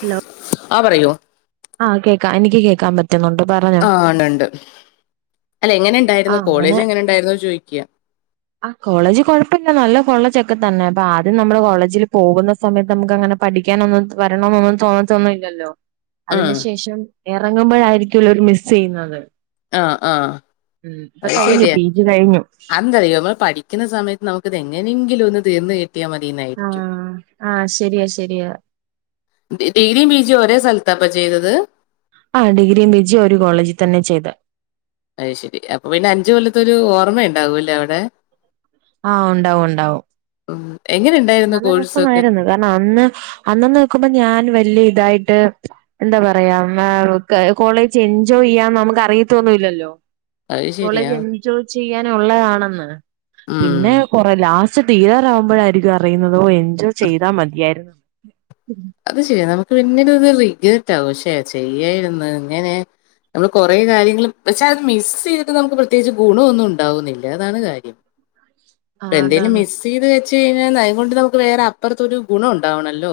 Hello ആ പറയോ ആഹ് കേൾക്കാം എനിക്ക് കേക്കാൻ പറ്റ- ആണ് ഇണ്ട് അല്ല എങ്ങനെ ഉണ്ടായിരുന്നു ആഹ് അങ്ങനെ കോളേജ് എങ്ങനെ ഉണ്ടായിരുന്നു ചോദിക്കാ ആ കോളേജ് കൊഴപ്പയില്ല നല്ല കോളേജ് ഒ ക്കെ തന്നെ അപ്പ ആദ്യം നമ്മെൾ കോളേജിൽ പോകുന്ന സമയത്ത് നമുക്ക് അങ്ങെനെ പഠിക്കാനൊന്നും വരണംന്നൊന്നും തോന്നത്തൊന്നുയില്ല ല്ലോ ഉം, അതിന് ശേഷം എറങ്ങുമ്പോഴായിരിക്കോല്ലോ ഒര് മിസ്സ് ചെയ്യ്ന്നെത് ആഹ് ആഹ് അയ് കഴിഞ്ഞു ശരിയാ പി ജി കഴിഞ്ഞു അയെന്താറിയോ നമ്മെൾ പഠിക്ക്ന്ന സമയെ നമുക്കിത് എങ്ങനെങ്കിലും ഒന്ന് തീർന്ന് കിട്ടിയാ മതിന്നായിരിക്കും ആഹ് ആഹ് ശരിയാ ശരിയാ ഡി ഡിഗ്രിയും പിജിയും ഒരേ സ്ഥലത്താ അപ്പം ചെയ്തെത് ആഹ് ഡിഗ്രിയും പിജിയും ഒര് കോളേജി തെന്നെ ചെയ്തെ അയ് ശെരി അപ്പ പിന്നെ അഞ്ച് കൊല്ലത്തൊരു ഓർമ്മ ഇണ്ടാകും ലെ അയുടെ ആഹ് ഒണ്ടാവും ഒണ്ടാവും എങ്ങനെ ഉണ്ടായിരുന്നു നല്ല കോഴ്സൊക്കെ രസമായിരുന്നു കാര്ണം അന്ന് അന്ന്ന്ന് നിക്കുമ്പോ ഞാൻ വെല്ലെ ഇതായിട്ട് എന്താ പറയാ മേം ഒക്കെ കോളേജ് എൻജോയ് ചെയ്യാൻ നമുക്ക് അറിയത്തൊന്നുയില്ലല്ലോ അത് ശരിയാ കോളേജ് എൻജോയ് ചെയ്യാനുള്ളതാണെന്ന്. ഉം പിന്നെ കൊറെ ലാസ് പക്ഷെ തീരാറാവുമ്പോഴായിരിക്കും അറിയുന്നതും എൻജോയ് ചെയ്താ മതിയായ്ര്ന്നെന്ന് അത് ശരിയാ നമുക്ക് പിന്നിട് അത് റിഗ്റെറ്റ് ആവും പക്ഷെ ചെയ്യായ്ര്ന്ന് ഇങ്ങെനെ നമ്മെൾ കൊറെ കാര്യങ്ങെൾ പക്ഷെ അത് മിസ് ചെയ്ത്ട്ട് നമുക്ക് പ്രത്യേകിച്ച് ഗുണുവൊന്നും ഇണ്ടാവുന്നില്ല അതാണ് കാര്യം ആ ട്ട് എന്തെലും അതാണ് മിസ് ചെയ്ത് വെ ച്ച് കഴ്ഞ്ഞാ ന്നാ അയു കൊണ്ട് നമുക്ക് വേറെ അപ്പൊർത്തൊരു ഗുണം ഉണ്ടാവണല്ലോ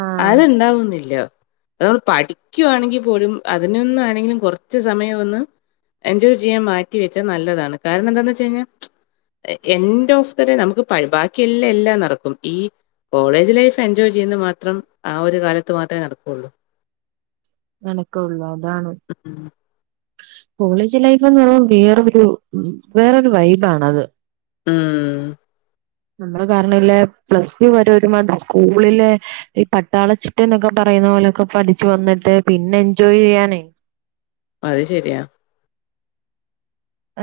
ആഹ് അത് ഇണ്ടാവുന്നില്ലാ അത് നമ്മെൾ പഠിക്കുവാണെങ്കി പോലും അതിനൊന്നാണെങ്കിലും കൊർച്ച് സമയം ഒന്ന് എൻജോയ് ചെയ്യാൻ മാറ്റി വെച്ചാ നല്ലതാണ്. കാരണം എന്താന്ന് വെച്ച് കഴിഞ്ഞാ എന്റ് ഓഫ് ദ ഡേ നമുക്ക് പഴി ബാക്കിയെല്ലാം എല്ലാം നടക്കും ഈ കോളേജ് ലൈഫ് എൻജോയ് ചെയ്യ്ന്നെ മാത്രം ആ ഒരു കാലത്ത് മാത്രേ നടക്കൊള്ളു നടക്കുയൊള്ളു അതാണ്. ഉം. കോളേജ് ലൈഫ്ന്ന് പറിയുമ്പോ വേറൊരു വേറൊരു വൈബ് ആണ് അത് ഉം നമ്മള് കാരണല്ലെ പ്ലസ് ടു വരെ ഒരു മാദ്‌രി സ്കൂളിലെ ഈ പട്ടാളച്ചിട്ടേ എന്നൊക്കെ പറ യുന്ന പോലൊക്കെ പഠിച്ചു വന്നിട്ട് പിന്നെ എൻജോയ് ചെയ്യാനേ അത് ശെരിയാ.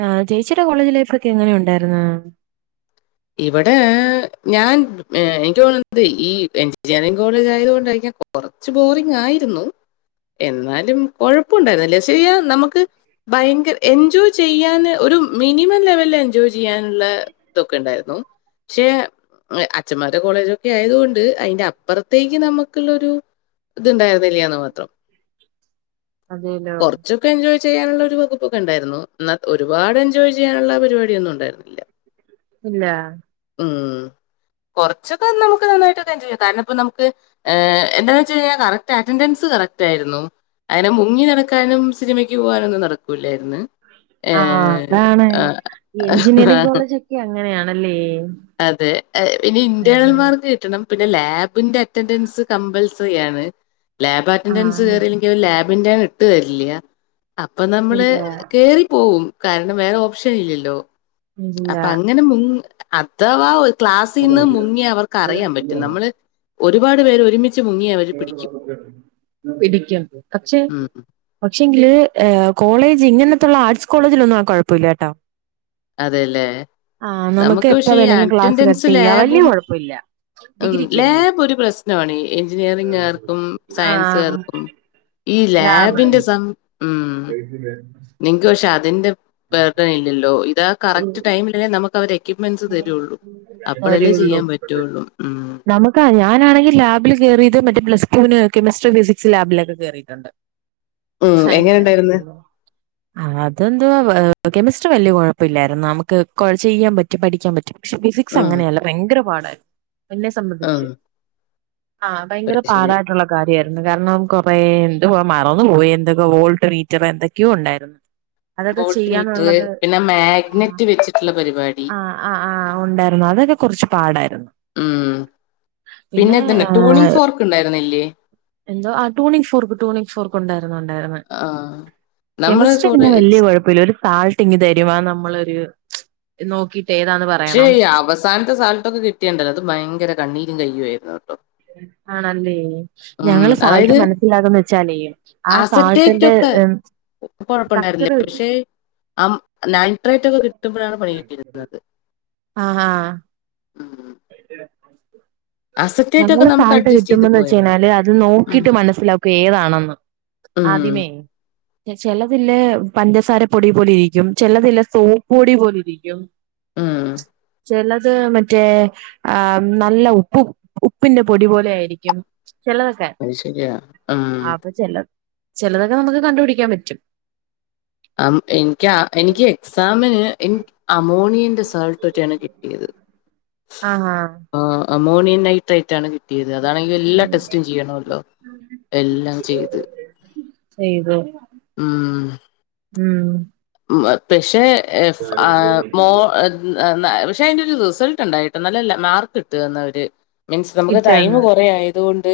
ആഹ് ചേച്ചിടെ കോളേജ് ലൈഫൊക്കെ എങ്ങനെ ഉണ്ടായിരുന്നു? ഇവടെ ഞാൻ എനിക്ക് തോന്നത് ഈ എഞ്ചിനീയറിങ് കോളേജ് ആയത് കൊൊണ്ടരിക്ക കൊറച്ച് ബോറിംഗ ആ ആ എന്നാലും കൊഴപ്പുണ്ടായിരുന്നില്ലേ ശ നമുക്ക് ഭയങ്കര എൻജോയ് ചെയ്യാന് ഒരു മിനിമം ലെവല എൻജോയ് ചെയ്യാനുള്ള ണ്ടായി പക്ഷെ അച്മാരുടെ കോളേജൊക്കെ ആയത്ുകൊണ്ട് അതിറെ അപ്പുറത്തേക്ക് നമുക്കുള്ളൊരു ഇത്ണ്ടായിരുന്നില്ലാന്ന് മാത്രം അതേലോ കൊറച്ചൊക്കെ എോ ചെയ്യാനുള്ള ഒരു വകുപ്പൊക്കെ ഉണ്ടായിരുന്നു എന്നാ ഒരുപാട് എൻജോയ് ചെയ്യാനുള്ള പരിപാടിയൊന്നും ഉണ്ടായിരുന്നില്ല ഇല്ല ഉം കുറച്ചൊക്കെ നമു നായിട്ടൊക്ക ചെയ്യാം കാരണം നമുക്ക് എന്താന്ന് വെച്ച്ഞ്ഞാൽ കറക്റ്റ് അറ്റൻൻസ് കറക്റ്റ്ായിരുന്നു അങ്ങനെ മുങ്ങി നടക്കാനും സിനിമയ്ക്ക് പോകാനൊന്നും നടക്കില്ലായിരുന്നു ഏ ആഹ് അതാണ് ആ എഞ്ചിനീയറിംഗ് ആ കോളേജ് ഒക്കെ അങ്ങനെയാണല്ലേ അതെ ഇനി അതെ ഇന്റേണന്മാർക്ക് കിട്ടണം പിന്നെ ലാബ് അ ക അ ആഹ് അ ഇട്ട് തരില്ല അപ്പൊ നമ്മള് ഇല്ല കേറി പോവും കാരണം വേറെ ഓപ്ഷൻ ഇല്ലല്ലോ ഇല്ല അപ്പൊ അങ്ങനെ മു അഥവാ ക്ലാസ്സിൽന്ന് മുങ്ങി അവർക്ക് അറിയാൻ പറ്റും നമ്മള് ഒരുപാട് പേര് ഒരുമി പിടിക്കും പക്ഷേ ഉം പക്ഷെങ്കില് കോളേജ് ഇങ്ങനത്തുള്ള ആർട്സ് കോളേജിലൊന്നും ആ കുഴപ്പമില്ല കേട്ടോ അതെല്ലേ. ആഹ നമുക്ക് എപ്പ പക്ഷെ ഈ വേണേങ്കിലും ക്ലാസ് കട്ട് അറ്റൻഡൻസ് ചെയ്യാം വലിയ ലാബും കുഴപ്പില്ല ഉം ലാബ് ഒരു പ്രശ്നണ എഞ്ചിനീയർ ർക്കും ആഹ് സയൻസ്ുകർക്കും ഈ ലാബിന്റെ ഉം. കക്ക ര നിങ്ങക്ക് പക്ഷെ അതിന്റെ ബെർഡൻ ഇല്ലല്ലോ ഇതാ കറക്റ്റ് ടൈമിലെ നമുക്ക് അവരെ എക്യപ്മെന്റ്സ് തരുള്ളൂ അപ്പഴല്ലേ കാര്യള്ളൂ ചെയ്യാൻ പറ്റുള്ളൂ ഉ ഞാനാണെിൽ ലബിൽ കറിയത് മറ്റ പ്ലസ് ടുവിന് കെമി്ട്രി ഫിസിക്സ് ലാബിലൊക്കെ കേറിട്ടുണ്ട് ഉം എങ്ങനെ ഉണ്ടായിന്ന് അതെന്തുവാ കെമിസ്ട്രി വലിയ കുഴപ്പമില്ലായിുന്ന നമുക്ക് ചെയ്യാൻ പറ്റും പഠിക്കാൻ പറ്റും പക്ഷെ ഫിസിക്സ് ഉം. അങ്ങനെയല്ല ഭയങ്കര പാടായിരുന്നു എന്നെ ഉം. സംബന്ധിച്ച് ആഹ ഭയങ്കര അത് ശരി. പാടായിട്ടുള്ള കാര്യമായിരുന്നു കാരണം കൊറെേ എന്തതു മറന്നു പോോയി എന്തൊക്കെ വോൾട്ട് മീറ്റർ എന്തൊക്കെയോ ഉണ്ടായിരുന്നു അതൊക്കെ ബോട്ട് മീറ്ററ് ചെയ്യാന്നുള്ളത് പിന്നെ ആ മാഗ്നറ്റ് വെച്ചിട്ടുള്ള പരിപാടി ആ ആ ആ് ഉണ്ടായിരുന്നു അതൊക്കെ കുറച്ച് പാടായിരുന്നു ഉം പിന്നെ ഇതുന്ന ടൂണിങ്ഫോർക്ക് ഉണ്ടായിരുന്നല്ലേ എന്തോ ആ ടൂണിക് ഫോർക്ക് ടൂണിക് ഫോർക്ക് ഉണ്ടായിരുന്നു ഉണ്ടായിരുന്ന ആഹ്. നമ്മള് കെമിസ്ട്രി പിന്നെ കോളേ വലിയ കുഴപ്പമില്ല ഒരു സാൾട്ട് ഇങ്ങി തരുവാ നമ്മളൊരു നോക്കി പക്ഷേ അവസാനത്തെ സാൾട്ടൊക്കെ കിട്ടിയണ്ടല്ലോ അത് ഭയങ്കര കണ്ണീരും കയ്യുമായിരുന്നു ആണല്ലേ ഉം, ഞങ്ങള് സാൾട്ട് അതായത് മനസ്സിലാകന്ന് വെച്ചാലേ ആ സാൾട്ടിന്റെ കൊഴപ്പുണ്ടായിരുന്നില്ല സ്ട്രക്ചർ പക്ഷെ ആ നൻട്രൈറ്റ് ഒക്കെ കിട്ടുമ്പോഴാണ് പണി കിട്ടിരുന്നത് ആ ആ [unintelligible] അസറ്റേറ്റ് ഒക്കെ ഞങ്ങള് നമുക്ക് സാൾട്ട് അഡ്ജസ്റ്റ് ചെയ്ത് കിട്ടുമ്പോന്ന് വെച്ച പോയിരുന്നു കഴിഞ്ഞാല് അത് ഉം, നോക്കിട്ട് മനസ്സിലാക്കും ഏതാണെന്ന് ഉം, ആദ്യമേ ചിലതില് പഞ്ചസാര പൊടി പോലെ ഇരിക്കും ചിലതില്ല സോപ്പ് പൊടി പോലെ ഇരിക്കും ഉം ചിലത് മറ്റേ ആ നല്ല ഉപ്പ് ഉപ്പിന്റെ പൊടി പോലെ ആയിരിക്കും ചിലതൊക്കെ അത് ശരിയാ ഉം. അ അപ്പൊ ച ചിലതൊക്കെ നമുക്ക് കണ്ടുപിടിക്കാൻ പറ്റും. അ എനിക്ക് എനിക്ക് എക്സാമിന് എ അമോണിയന്റെ സൾട്ട് ഒറ്റെയാണ് കിട്ടിയത് അ ഹ ആ മോണിയൻ നൈട്രൈറ്റ് ആാണ് ത് അതാണെങ്കിൽ എല്ലാ ടെസ്റ്റും ചെയ്യണല്ലോ എല്ലാം ചെയ്ത് ചെയത് ഉം ഉം പക്ഷെ പക്ഷെ അതിന്റെ ഒരു റിസൾട്ട് ഉണ്ടായിട്ടോ നല്ല മാർക്ക് ഇട്ടു തന്നവര് മീൻസ് നമുക്ക് ടൈമ ഇട്ടന്ന് കുറയ അതുകൊണ്ട്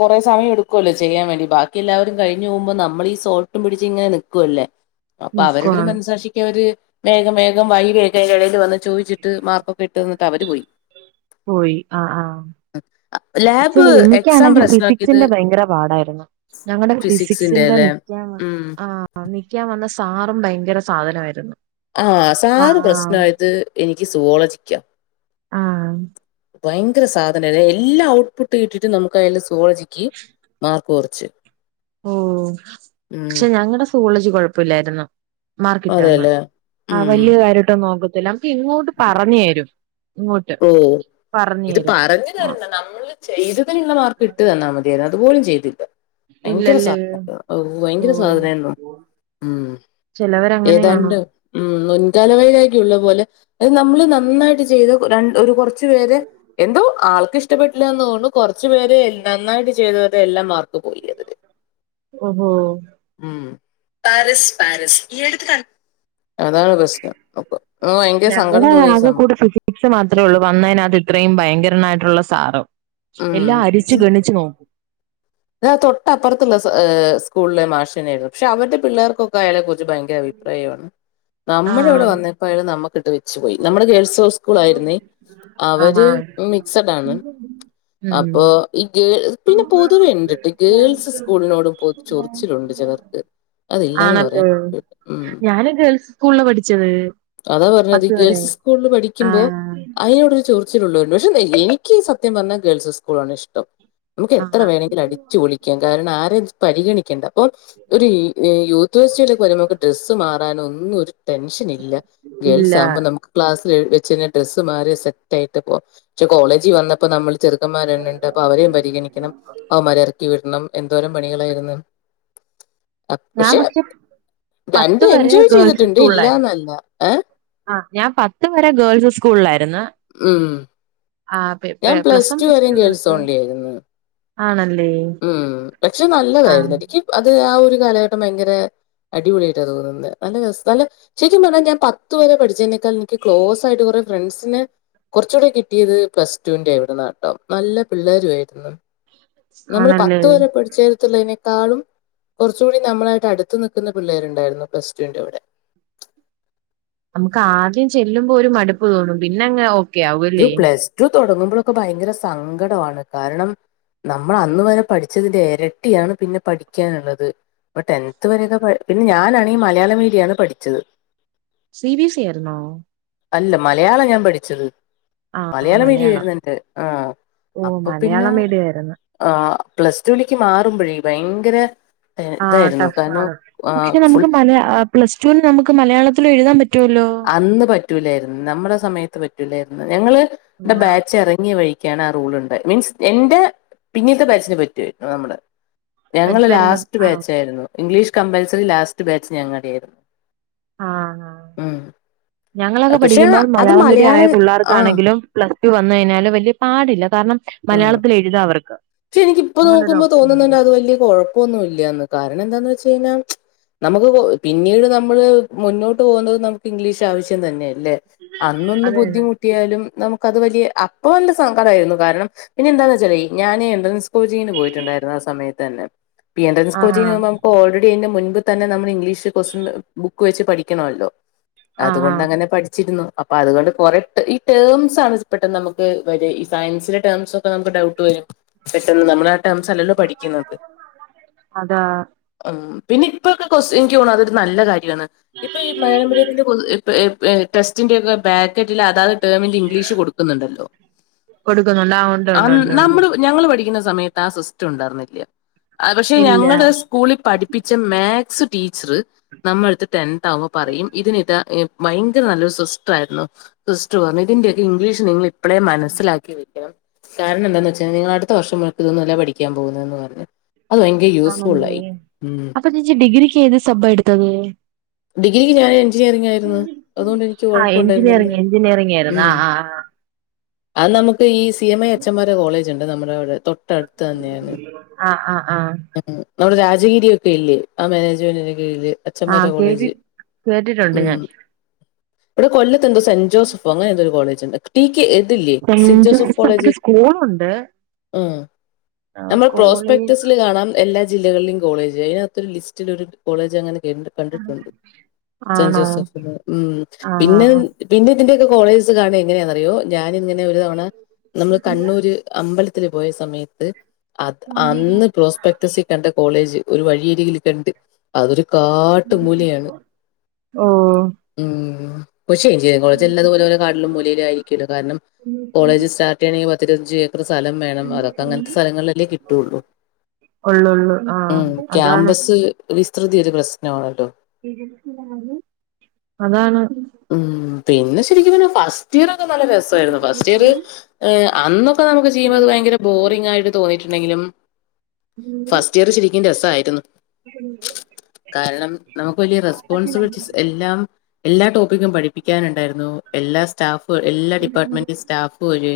കുറെേ സമയ എടുക്കുമല്ലോ ചെയ്യാൻ വേണ്ടി ബാക്കി. എല്ലാവരും കഴിഞ്ഞു പോകുമ്പോ നമ്മ ഈ സോൾട്ട് പിടിച്ച ങ്ങനെ നക്കുവല്ലേ അപ്പൊ അവരുടെരു നിക്കുവാണ് മനസ്സാക്ഷിക്ക് അവര് വേഗം വേഗം വൈ വേഗനിടൽ വ ചോദിച്ചിട്ട് മാർക്കൊക്കെ ഇട്ട്ന്നിട്ട് അവര് പോയി പോയി ആഹ് ആഹ് പക്ഷെ ലാബ് എക്സാം എനിക്കാണെങ്കിൽ പ്രശ്നമാക്കിയത് സിഫിക്സിന്റെ ഭയങ്കര പാടായിരുന്നു ഞങ്ങളടെ ഫിസിക്സിന്റെ നിക്കൻ ഉം ആ നിക്കാൻ വന്ന സ ഭയങ്കര സാധനമായിരുന്നു ആഹ സാറ് പ്രശ്ന ആഹ് ആത് എനിക്ക് സുവോള ചിക്കാം ആഹ് ഭയങ്കര സാധനല്ല എല്ലാ ഔട്ട്പുട്ട് കിട്ടിട്ടും നമുക്ക് അൽ സോളജിക്ക് മാ കോർച്ച് ഓ പക്ഷെ ഞങ്ങളടെ സുവോളജി കൊഴപ്പില്ലായിരുന്ന് മാർക്കിറ്റ്ാന്ന് അതെല്ലേ ആ ഉം വല്യ കാര്യോട്ടൊ നോക്കത്തില്ല നമുക്ക് ഇങ്ങോട്ട് പറഞ്ഞു തരും ഇങ്ങോട്ട് ഓ പറഞ്ഞു ഇത് തരും പറഞ്ഞു തരുന്ന നമ്മള് ചെയ്തതിനുള്ള മാർക്ക് ഇട്ട് തന്നാൽ മതിയായിരുന്നു അതുപോലും ചെയ്തില്ല ഭയങ്കര ഇല്ലല്ലേ സാധന ഭയങ്കര ഓഹ് സാധനമായിരുന്നു ഉ ചിലവരങ്ങനെയാണോ ഏതാണ്ട് ഉ മുൻകാല വൈരാഗ്യം ഉള്ള പോലെ അത് നമ്മള് നന്നായിട്ട് ചെയ്ത രണ്ട് ഒരു കുറച്ചു പേര് എന്തോ ആൾക്ക് ഇഷ്ടപ്പെട്ടില്ലന്നു കുറച്ചു പേരെ നന്നായിട്ട് ചെയ്തരെ എല്ലാം മാർക്ക് പോയി അതില് ഓഹോ ഉം പരിസ് പരിസ് ഈ എടുത്ത് ക നഓക്ക ഞങ്ങളുടെ ആകെ കൂടെ ഫിസിക്സ് മാത്രമേ ഉള്ളൂ വന്നതിനകത്ത് ഇത്രയും ഭയങ്കരായിട്ടുള്ള സാറോ എല്ലാം അരിച്ചു ഗണിച്ചു നോക്കൂ അത തൊട്ടപ്പുറത്തുള്ളഹ സ്കൂളില മാഷനായിരുന്നു പക്ഷെ അവരുടെ പിള്ളേർക്കൊക്കെ അയാലെ കു ഭയങ്കര അഭിപ്രായമാണ് നമ്മുടെ ഇവിടെ വന്നപ്പോാലും നമ്മക്ക് ഇ ആഹഹാ അപ്പൊ ഈ ഗേൾ പിന്നെ പൊ അത് വേണ്ടിട്ട് ഗേൾസ് സ്കൂളിനോടും പോ ചൊറിച്ചിലുണ്ട് ചിലർക്ക് അതില്ലാന്ന് ആണല്ലേ പറയാൻ പറ്റൂല ഉം ഞാന് ഗേൾസ് സ്കൂളില് പഠിച്ചത് അതാ പറഞ്ഞത് ഈ പത്ത് വരെ ഗേൾസ് സ്കൂളിൽ പഠിക്കുമ്പോ ആഹ് അതിനോട് ചൊറിച്ചിലുണ്ട് പക്ഷ എനിക്ക് സത്യം പറഞ്ഞാ ഗേൾസ് സ്കൂളാണ് ഇഷ്ടം നമുക്ക് എത്ര ആഹ് വേണെങ്കിലും അടിച്ചു പൊളിക്കാം കാരണം ആരെയും പരിഗണിക്കണ്ട പ്പൊ ഒരു യൂത്ത് വേസ്റ്റ് വെലൊക്കെ വരുമ്പോ നമുക്ക് ഡ്രസ്സ് മാറാനൊന്നും ഒരു ടെൻഷൻ ഇല്ല ഗേൾസ് ഇല്ല ആകുമ്പോ നമുക്ക് ക്ലാ ക്ലാസ്സില് വെച്ചെന്നെ ഡ്രസ്സ്‌ മാറി സെറ്റായിട്ട് പോവാ ക്ഷേ കോളേജിൽ വന്നപ്പോ നമ്മള് ചെറുക്കന്മാര ഉണ്ട് അപ്പൊ അവരെയും പരിഗണിക്കണം അവന്മാരെ ഇറക്കി വിടണം എന്തോരം പണികളായിരുന്നു പക്ഷെ രണ്ട് പത്ത് എൻജോയ് ചെയ്തിട്ടുണ്ട് ഇല്ലാന്നല്ല ആഹ ഞാൻ പത്ത് വരെ ഗേൾസ് സ്കൂളിലായിരുന്നു ഉം ആഹ് ഞാൻ പ്ലസ് ടു വരെ ഗേൾസ് ഒൺലി ആയിരുന്നു ആണല്ലേ ഉം പക്ഷെ ആഹ് നല്ലതായിരുന്നു എനിക്കും അത് ആ ഒരു കാലഘട്ടം ഭയങ്കര അടിപൊളിയായിട്ടാണ് തോന്നുന്നത് നല്ല രസ നല്ല ശരിക്കും പറഞ്ഞാൽ ഞാൻ പത്ത് വരെ പഠിച്ചതിനേക്കാൾ എനിക്ക് ക്ലോസ് ആയിട്ട് കുറ ഫ്രണ്ട്സിന് കൊർച്ചൂടെ കിട്ടിയത് പ്ലസ് ടുന്റെ അവിടുന്നാട്ടോ നല്ല പിള്ളേരു ആയിരുന്നു നമ്മള് ആണല്ലേ പത്ത് വരെ പഠിചേൽ തന്നെ താളും കുറച്ച കൂടി നമ്മളായിട്ട് അടുത്ത് നിക്കുന്ന പിള്ളേരുണ്ടായിരുന്നു പ്ലസ് ടു വിന്റെവിടെ നമുക്ക് ആദ്യം ചെല്ലുമ്പോ ഒരു മടുപ്പ് തോന്നും പിന്നെ അങ്ങ് ഓക്കെ ആവും അല്ലേ തുടങ്ങുമ്പോളൊക്കെ ഭയങ്കര സങ്കടമാണ് കാരണം നമ്മൾ അന്ന് വരെ പഠിച്ചതിന്റെ ഇരട്ടിയാണ് പിന്നെ പഠിക്കാനുള്ളത് അപ്പൊ ടെൻത് വരെയൊക്കെ പിന്നെ ഞാനാണെങ്കില് മലയാള മീഡിയണ് പഠിച്ചത് സി വി സി ആയിരുന്നോ അല്ല മലയാളം ഞാൻ പഠിച്ചത് ആ മലയാള മലയാളം മീഡിയായിര്ന്ന് എനിക്ക് ആ ഓ അപ്പൊ പിന്നെ മലയാളം മീഡിയം ആയിരുന്നു ആ പ്ലസ് ടുിലേക്ക് മാറുമ്പഴേ ഭയങ്കര ടെ- ആ ഇതായിരുന്നു. കാരണം ടഫാണ് ആഹ് പക്ഷേ ഫുൾ നമുക്ക് മല പ്ലസ് ടു ന് നമുക്ക് മലയാളത്തി എഴുതാൻ പറ്റ അന്ന് പറ്റൂലായിരുന്നു നമ്മുടെ സമയത്ത് പറ്റൂലായിരുന്നു ഞങ്ങള് ന്റെ ബാച്ച് ഇറങ്ങിയ വഴി കാനാ ആ റൂളുണ്ട് മീൻസ് എന്റെ പിന്നീത്തെ ബാച്ചിന് പറ്റുവായിരുന്നു നമ്മള് ഞങ്ങള് വരുന്ന ലാസ്റ്റ് ആ ബാച്ചായിരുന്നു ഇംഗ്ലീഷ് കമ്പൽസറി ലാസ്റ്റ് ബാച്ച് ഞങ്ങടെ ആയിരുന്നു ആ ആ ഉം ഞങ്ങളൊക്കെ പക്ഷെ പഠിക്കുമ്പോൾ അത് മലയാള മീഡിയ ആയ ആഹ് പിള്ളേർക്കാണെങ്കിലും പ്ലസ് ടു വന്നു കഴിഞ്ഞാല് വല്യയ പാടില്ല കാരണം മലയാളത്തിൽ എഴുതാ അവർക്ക് ഛെ എനിക്കിപ്പോ അങ്ങനൊരു നോക്കുമ്പോ ഓപ്ഷൻ ഉണ്ട് തോന്നുന്നുണ്ടണ്ട് അത് വല്യയ കുഴപ്പൊന്നും ഇല്ലന്ന് കാരണം എന്താന്ന് വെച്ചാ [unintelligible] നമുക്ക് പിന്നീട് നമ്മള് മുന്നോട്ട് പോകുന്നത് നമുക്ക് ഇംഗ്ലീഷ് ആവശ്യം തന്നായിരുന്നു അല്ലെ അന്നൊന്ന് അത് തന്നെ ബുദ്ധിമുട്ടിയാലും നമുക്ക് ക്ക അത് വലിയ അപ്പ നല്ല സങ്കടായിരുന്നു കാരണം പിന്നെന്താന്ന് വെച്ചാലേ ഇ ഞാനേ എൻട്രൻസ് കോച്ചിങ്ങിന് പോയിട്ടുണ്ടായിരുന്നു ആ സമയത്ത് തന്നെ ഈ എൻട്രൻസ് ആ കോച്ചിങ്ങിന് പോകുമ്പം ഓൾറെഡി അയിന്റെ മുൻപ് തന്നെ നമ്മൾ ഇംഗ്ലീഷ് ക്യുസ് ബുക്ക് വെച്ച് പഠിക്കണല്ലോ ആ ആ അതുകൊണ്ട് അങ്ങനെ പഠിച്ചിരുന്നു അപ്പൊ അതുകൊണ്ട് കുറ ഈ ടേംസ് ആണ് പെട്ടെന്ന് നമുക്ക് വരാ ഈ സയൻസിലെ ടേംസ് ഒക്കെ നമുക്ക് ഡൗട്ട് വരും പെട്ടെന്ന് നമ്മളാ ടെംസല്ലല്ലോ പഠിക്കുന്നത് അതാ ഉം പിന്നെ ഇപ്പൊക്കെ ക്യുസ് എനിക്കതോന്നാ അതൊരു നല്ല കാര്യമാണ് ഇപ്പൊ ഈ മലയാള മീഡിയത്തിന്റെ ഇപ്പൊ ഈ എ ടെസ്റ്റിന്റെ ഒക്കെ ബാറ്റ് കേട്ടില്ല അതാത് ടെർമിന്റെ ഇംഗ്ലീഷ് കൊടുക്കുന്നുണ്ടല്ലോ കൊടുക്കുന്നുണ്ട് ഉണ്ട് ആ ഉണ്ട് ഉണ്ട് ഉണ്ട് നമ്മള് ഞങ്ങള് പഠിക്കുന്ന സമയത്ത് ആ സിസ്റ്റം ഉണ്ടായിരുന്നില്ല പക്ഷേ ഇല്ല ഞങ്ങടെ സ്കൂളിൽ പഠിപ്പിച്ച മാ സ് ടീച്ചർ നമ്മളടുത്ത് ടെൻ ആവുമ്പോൾ പറയും ഇതിന് ഇതാ ഭയങ്കര നല്ലൊരു സസ്റ്റയിരുന്നു ഫസ് പറഞ്ഞു ഇതിന്റെയൊക്കെ ഇംഗ്ലീഷ് നിങ്ങൾ ഇപ്പോഴേ മനസ്സിലാക്കി വെക്കണം കാരണം എന്താന്ന് വെച്ചാൽ നിങ്ങളൾ അടുത്ത വർഷം ഇതൊന്നല്ല പഠിക്കാൻ പോകുന്നതന്ന് പറഞ് ആണല്ലേ അപ്പൊചെ ചീഡിഗ്രിക്ക് ഏത് സബ് എടുത്തത് ഡിഗ്രിക്ക് ഞാൻ ഇചിനറി ആയിരുന്നു അതുകൊണ്ട് എനിക്ക് ആഹ് കൊഴപ്പുണ്ടായിരുന്നില്ലേ എഞ്ചിനീയറിംഗ് എഞ്ചിനീയറിംഗ് ഉ ആയിരുന്നു ആഹ് അ നമുക്ക് ഈ സി എം ഐ എച്ച്ംമാരെ കോളേജ് ഉണ്ട് നമ്മുടെ അവിടെ തൊട്ടടുത്ത് തന്നെയാണ് ആഹ് ആഹ് ആഹ് ആഹ് നമ്മുടെ രാജകീയ ഇ ഒക്കെ ഇല്ലേ ആ മാനേജ്മെന്റിന്റെ കീഴില് അഛന്മാര ആഹ് കേട്ടി കോളേജ് കേട്ടിട്ടുണ്ട് ഉ ഞാൻ ഇവിടെ കൊല്ലത്തെ എന്തോ സെന്റ് ജോസഫോ അങ്ങനെ എന്തോ ഒരു കോളേജ് ഉണ്ട് തി ഇതു ഇല്ലെങ്കിൽ സെന്റ് ജോസഫ് കോളേജ് ഉ നമ്മൾ സ്കൂളിൽ പ്രോസ്പെക്ടസിൽ കാണാം എല്ലാ ജില്ലകളിലും കോളേജ് അതിനകൊ ഒരു ലിസ്റ്റിൽ ഒരു കോളേജ് അങ്ങനെ കണ്ടിുണ്ട് ആണോ സെഫ ഉ പിന്നെ ആഹ് പിന്നെ ന്റെൊക്കെ കോളേജ് കാണ എങ്ങനെയാണറിയോ ഞാനിങ്ങനെ ഒരു തവണ നമ്മള് കണ്ണൂര് അമ്പലത്തി പോയ സമയത്ത് അത് അന്ന് പ്രോസ്പെക്ടസി കണ്ട കോളേജ് ഒരു വഴിയരികിൽ കണ്ട് അതൊരു കാട്ടു മൂലയാണ് ഓഹ് ഉ ഉ ശരിയാ കോളജ അല്ലാതുപല കാടില മൂലും ആയിരിക്കല്ല കാരണം കോളേജ് സ്റ്റാർട്ട ചെയണെങ്കിൽ പത്തി അഞ്ചു ഏക്കർ സ്ഥലം വേണം അതൊക്കെ അങ്ങനത്തെ സ്ഥലങ്ങളിലല്ലേ കിട്ടുള്ളൂ ഉള്ളൊള്ളു ആഹ് ഉം അതാണ് ക്യാമ്പസ് വിസ്തൃതിഒരു പ്രശ്നമാണട്ടോ അതാണ് ഉം പിന്നെ ശരിക്കും പറഞ്ഞെ ഫസ്റ്റ് ഇയർ ഒക്കെനല്ല രസമായിരുന്നു ഫസ്റ്റ് ഇയർ അന്ന് നമുക്ക് ചെയ്യുമ്പോ അത് ഭയങ്കര ബോറി ആയിട്ട് തോന്നിട്ടുണ്ടെങ്കിലും ഫസ്റ്റ് ഇയർ ശരിക്കും രസമായി കാരണം നമുക്ക് വലിയ റെസ്പോൺസിബളിറ്റിസ് എല്ലാം എല്ലാ ടോപ്പിക്കും പഠിപ്പിക്കാനുണ്ടായിരുന്നു എല്ലാ സ്റ്റാഫ് എല്ലാ ഡിപ്പാർട്ട്മെന്റിൽ സ്റ്റാഫ് ഒരു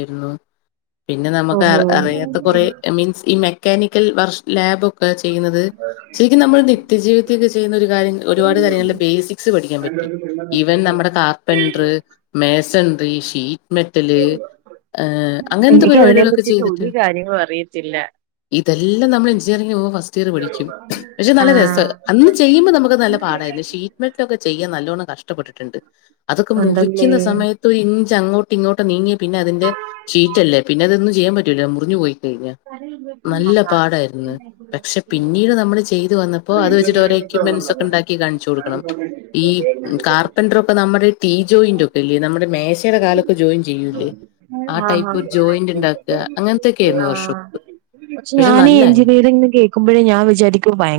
പിന്നെ നമുക്ക് ഓഹോ അറിയാത്ത കുറെ മീൻസ് ഈ മെക്കാനിക്കൽ വർ ലാബ് ഒ ചെയ്യുന്നത് ശരിക്കും നമ്മൾ ചെയുന്നത് ശരിക്കും നമ്മൾ നിത്യജീവിതത്തിൊക്കെ ചെയ്യുന്ന ഒരു കാര്യം ഒരുപാട് കാര്യങ്ങള ബേസിക്സ് പഠിക്കാൻ പറ്റി ഇ വൻ നമ്മുടെ കാർപ്പെൻററ് മേസൻറി ഷീറ്റ്മെറ്റല് ആഹ അങ്ങനത്തെ എനിക്ക് അതിനെ പരിപാടികളൊക്കെ പറ്റിട്ട് ചെയ്തിട്ട് ഒരു കാര്യങ്ങളും അറിയത്തില്ല ഇതെല്ലാം നമ്മൾ എഞ്ചിനീയറിംഗിന് പോവൂ ീ പഠിക്കും പക്ഷെ നല്ല രസം ആഹ് അന്ന് ചെയ്യുമ്പോ നമുക്ക് നല്ല പാടായിരുന്നു ഷി റ്റ്ക്കെ ചെയ്യാൻ നല്ലോണ്ണം കഷ്ടപ്പെട്ടിട്ടുണ്ട് അതൊക്കെ ഉണ്ടല്ലേ മുറിക്കുന്ന സമയത്ത് ഇ അങ്ങോട്ട ഇങ്ങട്ട് നീങ്ങി പിന്നെ അങ്ങോട്ടും ഇ ങ്ങോട്ടും നീങ്ങി അതിന്റെ ഷീറ്റല്ലേ പിന്നെ അതൊന്നും ചെയ്യൻ പറ്റൂലോ മുറിഞ്ഞു പോയിഴിഞ്ഞ നല്ല ആഹ് പാടായിരുന്നു പക്ഷെ പിന്നീട് നമ്മള് ചെയ്തു വന്നപ്പോ അത് വെച്ചിട്ട് ഓോ എക്യപ്മെന്റ് ഉണ്ടാക്ക കാണിച്ചു കൊടുക്കണം ഈ കാർപെൻട്രവോക്കെമ്മുടെ നമ്മുടെ ടീ ജോയിന്റക്കെല്ല ന പേയുടെ കാലൊക്കെ ജോയിൻ ചെയ്യൂലേ ആ ആഹ് ടൈപ്പ് ഒരു അങ്ങനെ ജോയിന്റ് ഉണ്ടാക്കുക അങ്ങനത്തെൊക്കെയായിരുന്നു വർഷം ആഹ് പക്ഷെ ഞാൻീ എഞ്ചിനീയറിംഗന് കേൾക്കുമ്പോഴേ ഞാൻ വിചാരിക്കും ഭയങ്കര